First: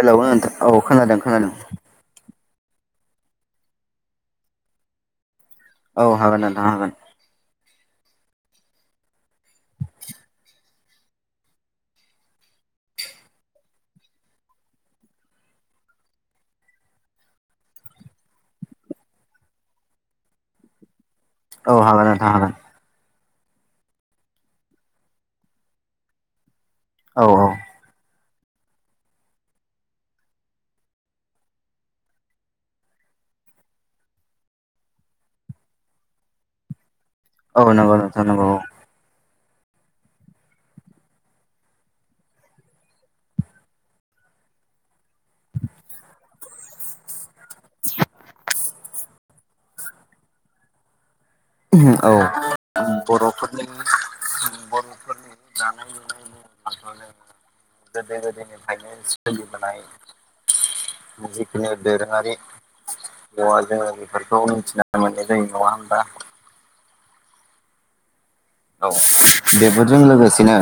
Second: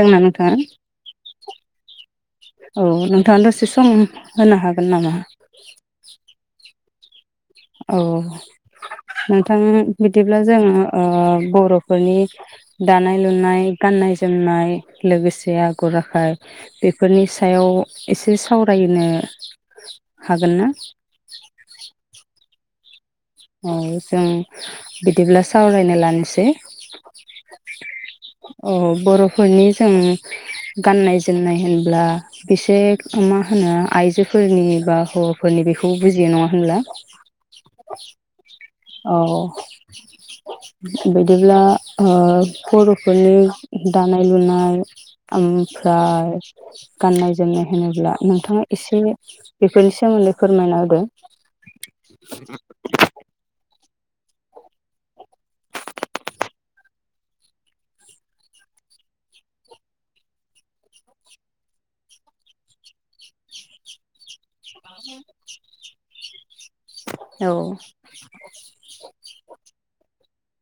Hello नोंथां नोंथाङा औ खोनादों खोनादों। औ नोंथाङा दसे सम होनो हागोन नामा? औ हागोन नोंथां हागोन। औ नोंथां बिदिब्ला जोङो ओ बर'फोरनि दानाय लुनाय गाननाय जोमनाय लोगोसे आगर आखाय बेफोरनि सायाव एसे सावरायनो हागोन ना? औ हागोन नोंथां हागोन। औ जों बिदिब्ला सावरायनो लानोसै। औ औ अ बर'फोरनि जों गाननाय जोमनाय होनब्ला बेसे मा होनो आइजोफोरनि बा हौवाफोरनि बेखौ बुजियो नङा होनब्ला? औ नंगौ नोंथां नंगौ औ। औ बिदिब्ला ओ बर'फोरनि दानाय लुनाय ओमफ्राय गाननाय जोमनाय होनोब्ला नोंथाङा एसे बेफोरनि सोमोन्दै फोरमायना होदों। औ बर'फोरनि बर'फोरनि दानाय लुनायनि होनोब्लाथ' जों गोदो गोदनिफ्रायनो सोलिबोनाय जिखुनु दोरोङारि दङ जोङो बे खौ मिथिना मोनो जों नङा होमबा? औ। औ बेफोरजों लोगोसेनो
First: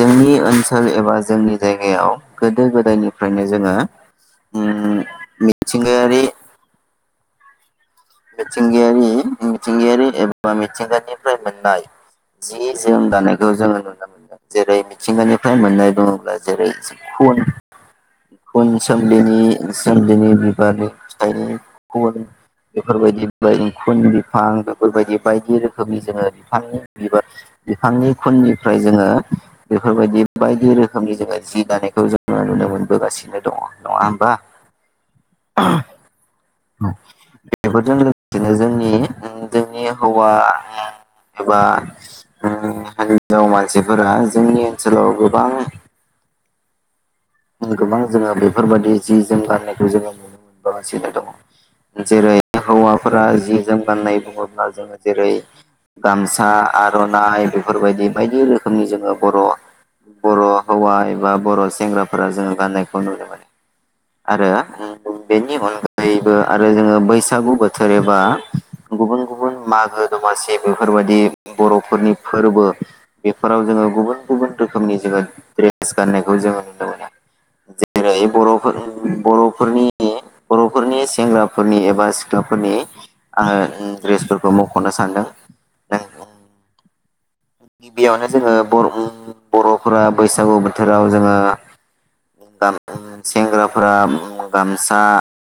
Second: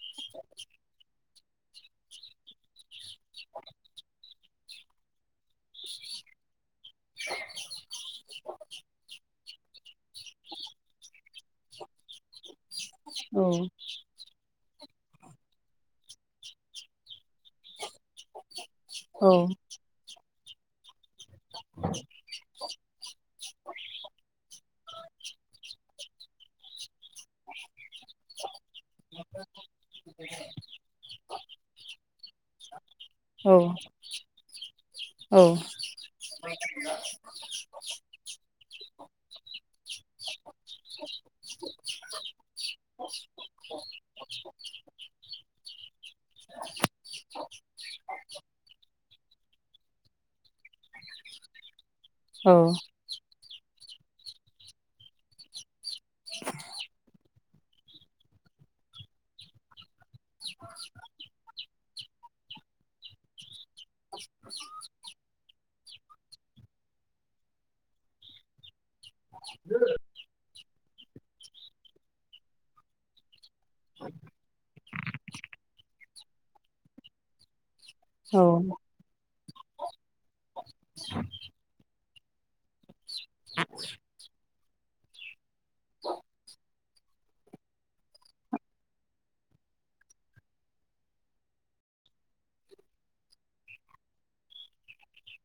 जोंनि ओनसोल एबा जोंनि जायगायाव गोदो गोदायनि फ्रायनो जोङो उम मिथिंगायारि [inaudible] मिथिंगायारि मिथिंगायारि एबा मिथिंगानिफ्राय मोननाय जि जोम दानायखौ जोङो औ नुनो मोनदों। जेरै मिथिंगानिफ्राय मोननाय बुङोब्ला जेरै खुन खुन सोमलिनि सोमलिनि बि मानि [unintelligible] बेफोरबायदि खुन बिफां बेफोरबायदि बायदि रोखोमनि जोङो बिफांनि बिबार बिफांनि खुननि ओमफ्राय जोङो बेफोरबायदि बायदि रोखोमनि जोङो जि दानायखौ जोङो नुनो मोनबोगासिनो दङ औ नङा होमबा। औ बेफोरजों लोगोसेनो जों नि जोंनि हौवा एबा ओ हिन्जाव मानसिफोरा जोंनि ओनसोलाव गोबां गोबां जोङो बेफोरबाददि जि जोम गाननायखौ जोङो नुनो मोनबोगासिनो दङ। जेरै औ हौवाफोरा जि जोम गान्नाय बुङोब्ला जोङो जेरै गामसा आर'नाइ बेफोरबायदि बायदि रोखोमनि जोङो बर' बर' हौवा एबा बर' सेंग्रा फोरा जोंङो गाननायखौ नुनो मोनो आरो बेनि अनगायैबो आरो जोङो बैसागु बोथोर एबा गुबुन गुबुन मागो दमासि बेफोरबायदि बर'फोरनि फोरबो बेफोराव जोङो गुबुन गुबुन रोखोमनि जोङो ड्रेस गाननायखौ जोङो [unintelligible] जे जेरै औ बर'फोर बर' फोरनि बर'फोरनि सेंग्राफोरनि एबा सिख्लाफोरनि आङो ड्रेसफोरखौ मख'नो सानदों। गिबियावनो जोङो बर' ओ बर'फोरा बैसागु बोथोराव जोङो सेंग्राफोरा गामसा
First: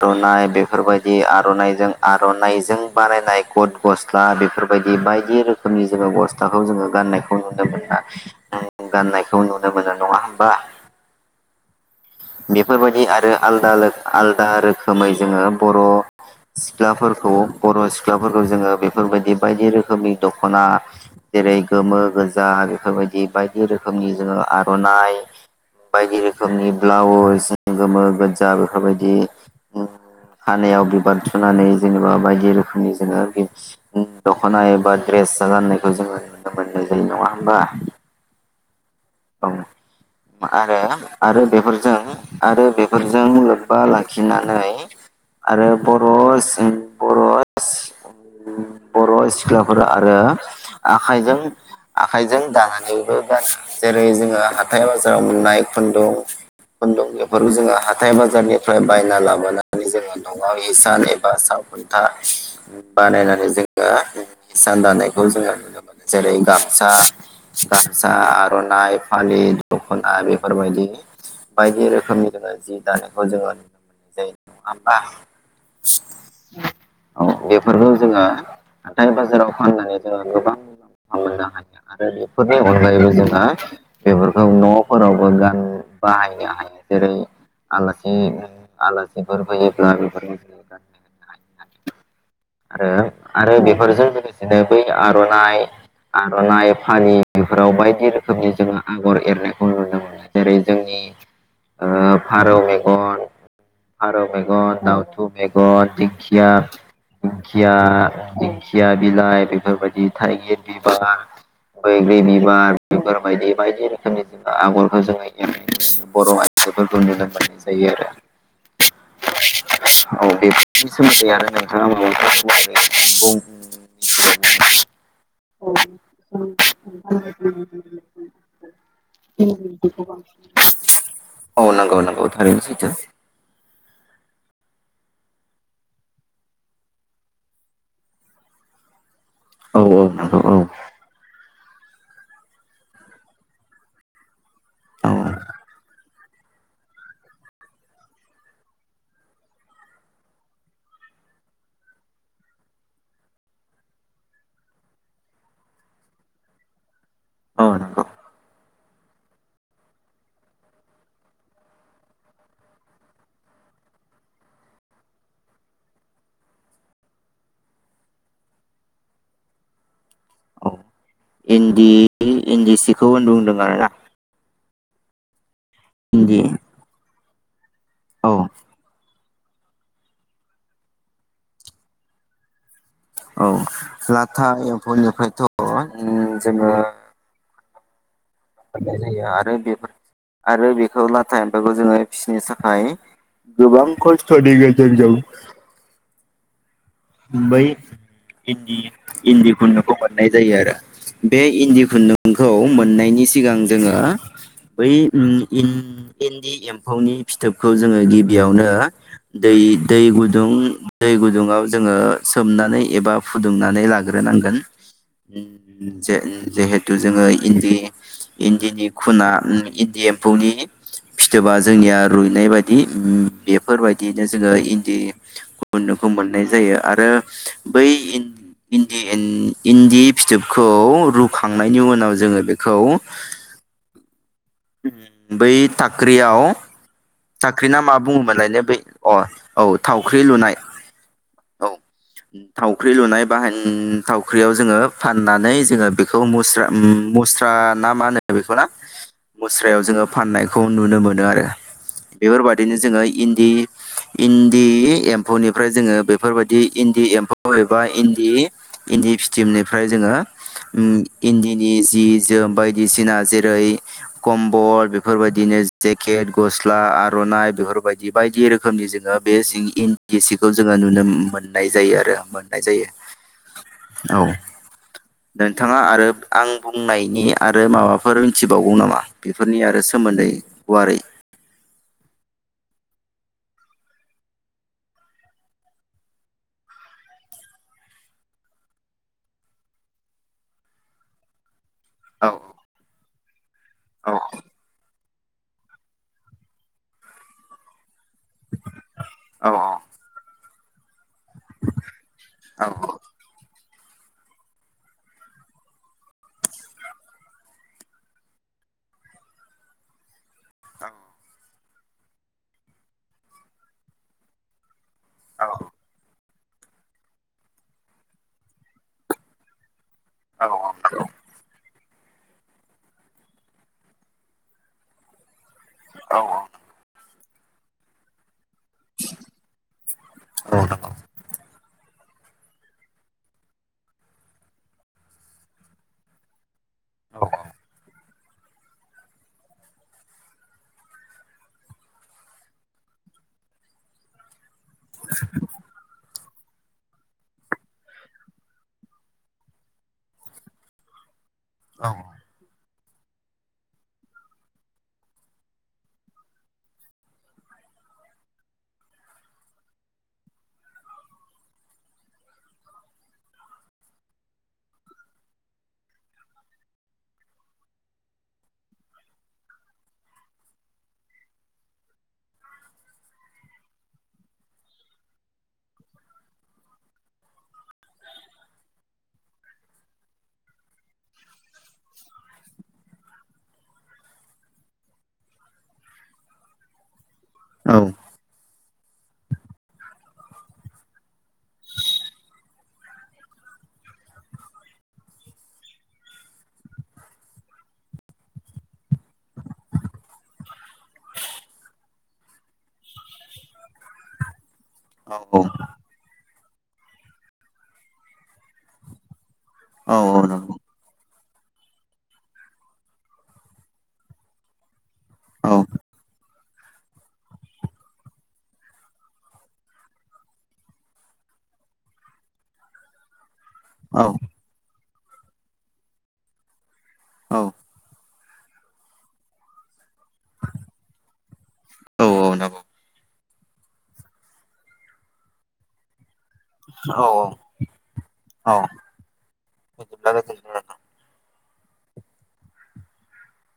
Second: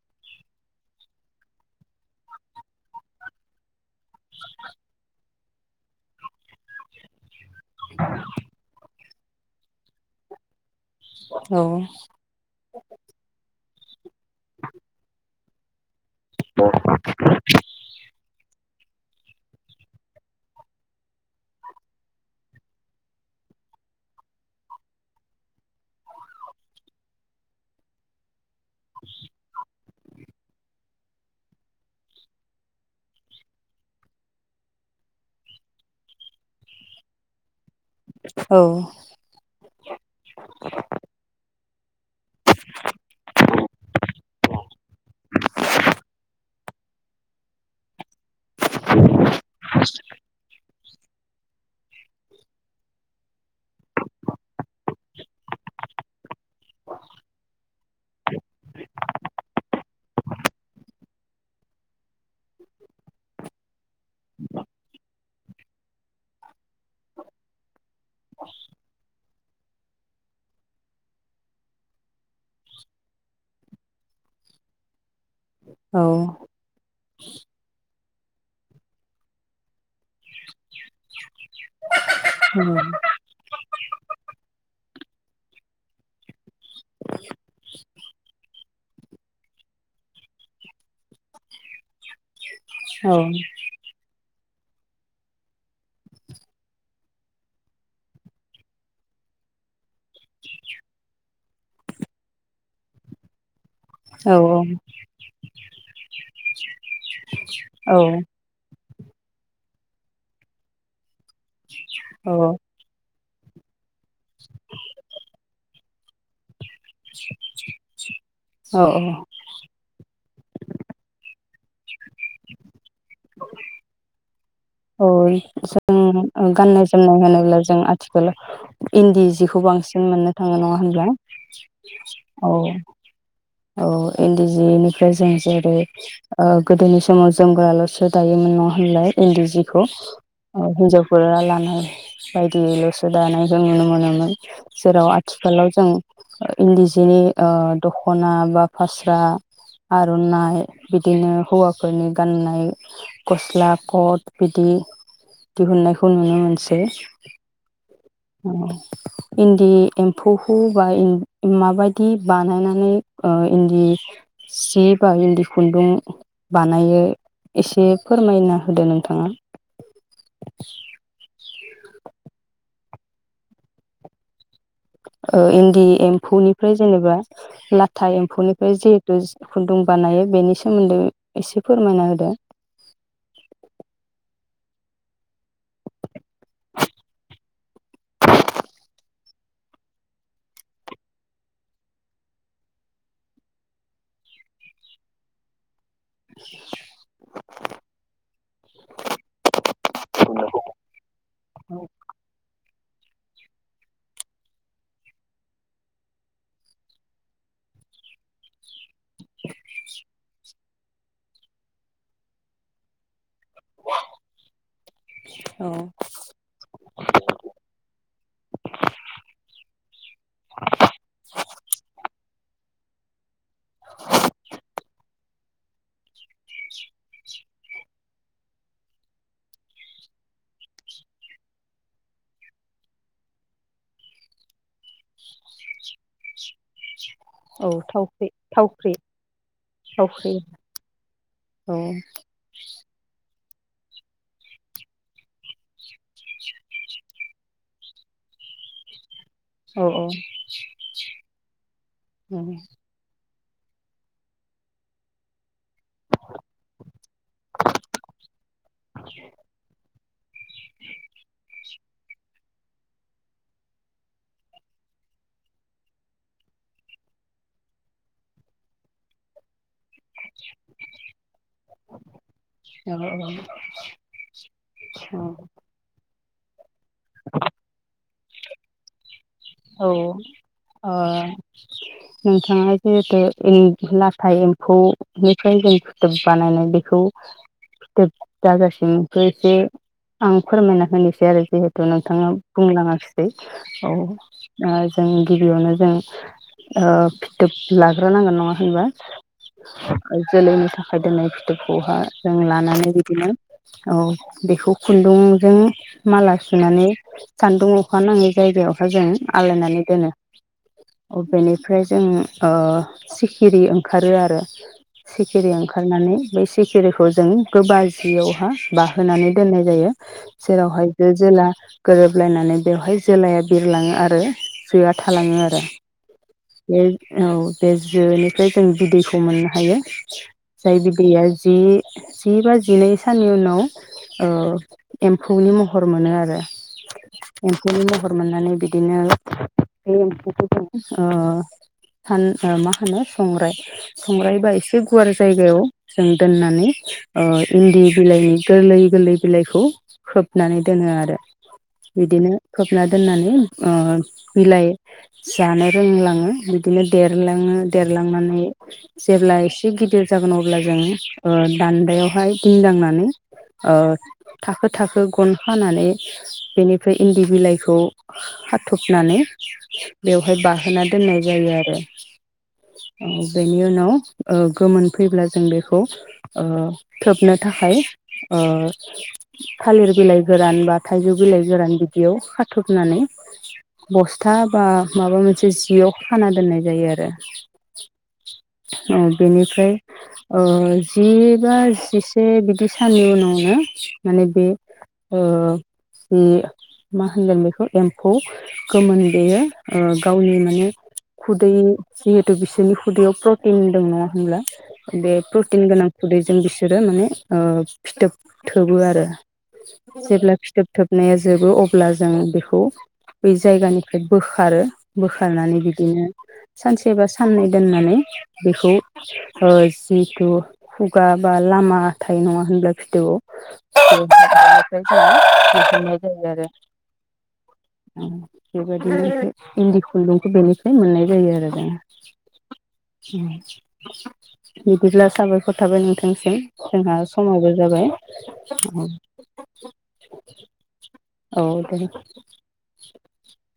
आर'नाइ बेफोरबायदि आर'नाइजों आर'नाइजों बानायनाय गद गस्ला बेफोरबायदि बायदि रोखोमनि जोङो गस्लाखौ जोम गाननायखौ नुनो मोना गाननायखौ नुनो मोननाय नङा होमबा। औ। बेफोरबायदि आरो आलदा आलदा रोखोमै जोङो बर' सिख्लाफोरखौ बर' सिख्लाफोरखौ जोङो बेफोरबायदि बायदि रोखोमनि दख'ना जेरै गोमो गोजा बेफोरबायदि बायदि रोखोमनि जोङो आर'नाइ बायदि रोखोमनि ब्लाउस गोमो गोजा बेफोरबायदि खानायाव बिबार थुनानै जेनेबा बायदि रोखोमनि जोङो दख'ना एबा ड्रेस गाननायखौ जोङो नुनो मोननाय जायो नङा होमबा। औ। औ आरो आरो बेफोरजों आरो बेफोरजों लोब्बा लाखिनानै आरो बर' बर' बर' सिख्लाफोर आरो आखाइजों आखाइजों दानानैबो गानो। जेरै जोङो हाथाय बाजाराव मोननाय खुन्दुं खुन्दुं बेफोरखौ जोङो हाथाइ बाजारनिफ्राय बायना लाबोनानै जोङो न'आव हिसान एबा सालखुन्था बानायनानै जोङो हिसान दानायखौ जोङो नुनो मोनो जेरै गामसा गामसा आर'नाय फालि दख'ना बेफोरबायदि बायदि रोखोमनि जोङो जि दानायखौ जोङो नुनो मोननाय जायो नङा होमबा औ बेफोरखौ जोङो हाथाय बाजाराव फाननानै जोङो गोबां मुलामफा मोननो हायो आरो बेफोरनि अनगायैबो जों ओ बेफोरखौ न'फोरावबो गान बाहायनो हायो जेरै आलासि आलासिफोर फैयोब्ला बेफोरखौ जोङो गाननो होनो हायो। आरो औ आरो बेफोरजों लोगोसेनो बै आर'नाइ आर'नाइ फालि बेफोराव बायदि रोखोमनि जोङो आगर एरनायखौ नुनो मोनो जेरै जोंनि ओ फारौ मेगन फारौ औ मेगन दावथु मेगन दिंखिया खिया दि खिया बिलाइ बेफोरबायदि थाइगिर बिबार बैग्रि बिबार बेफोरबायदि बायदि रोखोमनि जेनेबा आगरखौ जोङो एरनो बर' आयजोफोरखौ नुनो मोननाय जायो आरो। औ औ। औ बेफोरनि सोमोन्दैयानो नों [unintelligible] [unintelligible] जों गाननाय जोमनाय होनोब्ला जों आथिखालाव इन्दि जिखौ बांसिन मोननो थाङो नङा होनब्ला औ नंगौ नंगौ औ। थारैनो सैथो औ इन्दि जिनिफ्राय जों जेरै गोदोनि समाव जोमगोराल'सो दायोमोन नङा होनलाय इन्दि औ नंगौ औ हिनजावफोरा लानानै बायदियैल'सो दानायखौ नुनो मोनोमोन। जेराव औ आथिखालाव जों। इन्दि जिनि ओ दख'ना बा फास्रा आर'नाइ बिदिनो हौवाफोरनि गाननाय गस्ला कट बिदि दिहुननायखौ नुनो मोनसै। औ नंगौ औ। इन्दि एम्फौखौ बा इन्द माबायदि बानायनानै ओ इन्दि सि बा इन्दि खुन्दुं बानायो एसे फोरमायना होदो नों? थाङा। औ इन्दि इन्दि सिखौ होन बुंदों आरोना? ओ इन्द दि एम्फौ इन्दि निफ्राय जेनेबा ब्ला। थाइ औ एम्फौनिफ्राय जिहेतु खुन्दुं बानायो बेनि सोमोन्दै एसे फोरमायना होदो? औ लाथा एम्फौनिफ्रायथ' उम जोङो लानाय जायो आरो बेफोर आरो बेखौ लाथा एम्फौखो जोङो फिसिनो थाखाय गोबां खस्थ'नि गेजेरजों [inaudible] बै इन्दि इन्दि खुन्दुंखौ मोननाय जायो आरो बे इन्दि खुन्दुंखौ मोननायनि सिगां जोङो बै उम इन्द इन्दि एम्फौनि फिथोबखौ जोङो गिबियावनो दै दै गुदुं दै गुदुङाव ज जोङो सोमनानै एबा फुदुंनानै लाग्रोनांगोन औ जे जिहेथु जोङो इन्दि इन्दिनि खुना इन्दि एम्फौनि फिथोबा जोंनिया रुइनाय बादि उम बेफोरबायदियैनो जोङो इन्दि खुन्दुंखौ मोन नाय जायो आरो बै इन्द इन्दि इन्द इन्दि फिथोबखौ रुखांनायनि उनाव जोङो बेखौ उम बै टाक्रियाव टाख्रि औ ना मा थावख्रि बुङोमोनलाय ने बै थावख्रि अ औ थावख्रि लुनाय। औ। बाहायन थावख्रियाव जोङो फाननानै जोङो बेखौ मुस्रा मुस्रा ना मा होनो बेखौ ना? मुस्रायाव औ जोङो फाननायखौ नुनो मोनो आरो बेफोरबादिनो जोङो इन्द दि इन्दि एम्फौनिफ्राय जोंङो बेफोर बेफोरबादि इन्दि एम्फौ एबा इन्दि इन्दि फिथोबनिफ्राय जोङो उम इन्दिनि जि जोम बायदिसिना जेरै-कम्बल बेफोरबायदिनो जेकेट, गस्ला, आर'नाइ बेफोरबादि बायदि रोखोमनि जोङो बे जि इन्द बिसिखौ जोङो नुनोम मोननाय जायो आरो मोननाय जायो औ औ औ नोंथाङा आरो रोब आं बुंनायनि आरो माबाफ फोर मिथिबावगौ नामा? बेफोरनि आरो औ सोमोन्दै ओ गुवारै नोंथाङा जिहेथु इन्द लाथा एम्फौनिफ्राय जों फिथोब बानायनाय बेखौ फिथोब जाजासिमखो जे आं फोरमायना होनोसै आरो एसे जिहेतु औ नोंथाङा बुंलाङाखिसै औ जों गिबियावनो जों ओब फिथोब लाथ हरग्रो नांगोन नङा होनबा जोलैनि थाखाय दोननाय फिथोबखौहाय जों लानानै बिदिनो औ बेखौ खुन्दुंजों माला सुनानै सान्दुं अखा नाङै जायगायावहा जों आलायनानै दोनो । अबेनि ओमफ्राय जों ओं सिखिरि ओंखारो आरो सिखिरि ओंखारनानै बै सिखिरिखौ जों गोबाजियावहा बाहोनानै दोननाय जायो । जेरावहाय जो जेला गोरोबलायनानै बेवहाय जोलाया बिरलाङो आरो जोआ थालाङो आरो । बे औ बे जोनि ओमफ्राय जों बिदैखौ मोननो हायो जाय बिदैया जि जि बा जिनै साननि उनाव ओ एम्फौनि महर मोनो आरो । एम्फौनि मह मोननानै बि दिनो बे ओ सान मा होनो संग्राय संग्राय बा बे गुवार जायगायाव जों दोननानै ओ इन्दि बिलाइनि गोरलै गोरलै बिलाइखौ खोबनानै दोनो आरो । बिदिनो खोब ना दोननानै ओ बिलाइ जानो रोंलाङो । बिदिनो देरलाङो देरलांनानै जेब्ला एसे गिदिर जागोन अब्ला जों ओ दान्दायावहाय दिन्दांनानै ओ थाखो थाखो गन खानानै बेनिफ्राय इन्दि बिलाइखौ खाथ'बनानै बेवहाय बाहोना दोननाय जायो आरो । बेनि उनाव ओ गोमोन फैब्ला जों बेखौ ओ थोबनो थाखाय ओ थालिर बिलाइ गोरान बा थाइजौ बिलाइ गोरान बिदियाव खाथब नानै बस्था बा माबा मोनसे जियाव खाना दोननाय जायो आरो । औ औ बेनिफ्राय ओ जि बा जिसे बिदि साननि उनावनो माने बे ओ ओम मा होनगोन बे खौ एम्फौ गोमोन बेेयो गावनि माने खुदै जिहेथु बिसोरनि खुदैयाव प्रटिन दं नङा होनब्ला बे प्रटिन गोनां खुदै जों बिसोरो माने फिथोब थोबो आरो । जेब्ला फिथोब थोब नाया जोबो अब्ला जों बेखौ बै जायगानिफ्राय बोखारो । बोखारनानै बिदिनो सानसे बा साननै दोननानै बेखौ ओ जिथु खुगा बा लामा थायो नङा होनब्ला फिथोबआव [inaudible] [unintelligible] दिहुनाय जायो आरो । ओम बेबायदिनो इन्दि खुन्दुंखौ बेनिफ्राय मोननाय जायो आरो । दा बिदिब्ला साबायखर थाबाय नोंथांसिम । औ जोंहा समाबो जाबाय औ बिदिब्ला गोजोनथों। औ दे [unintelligible]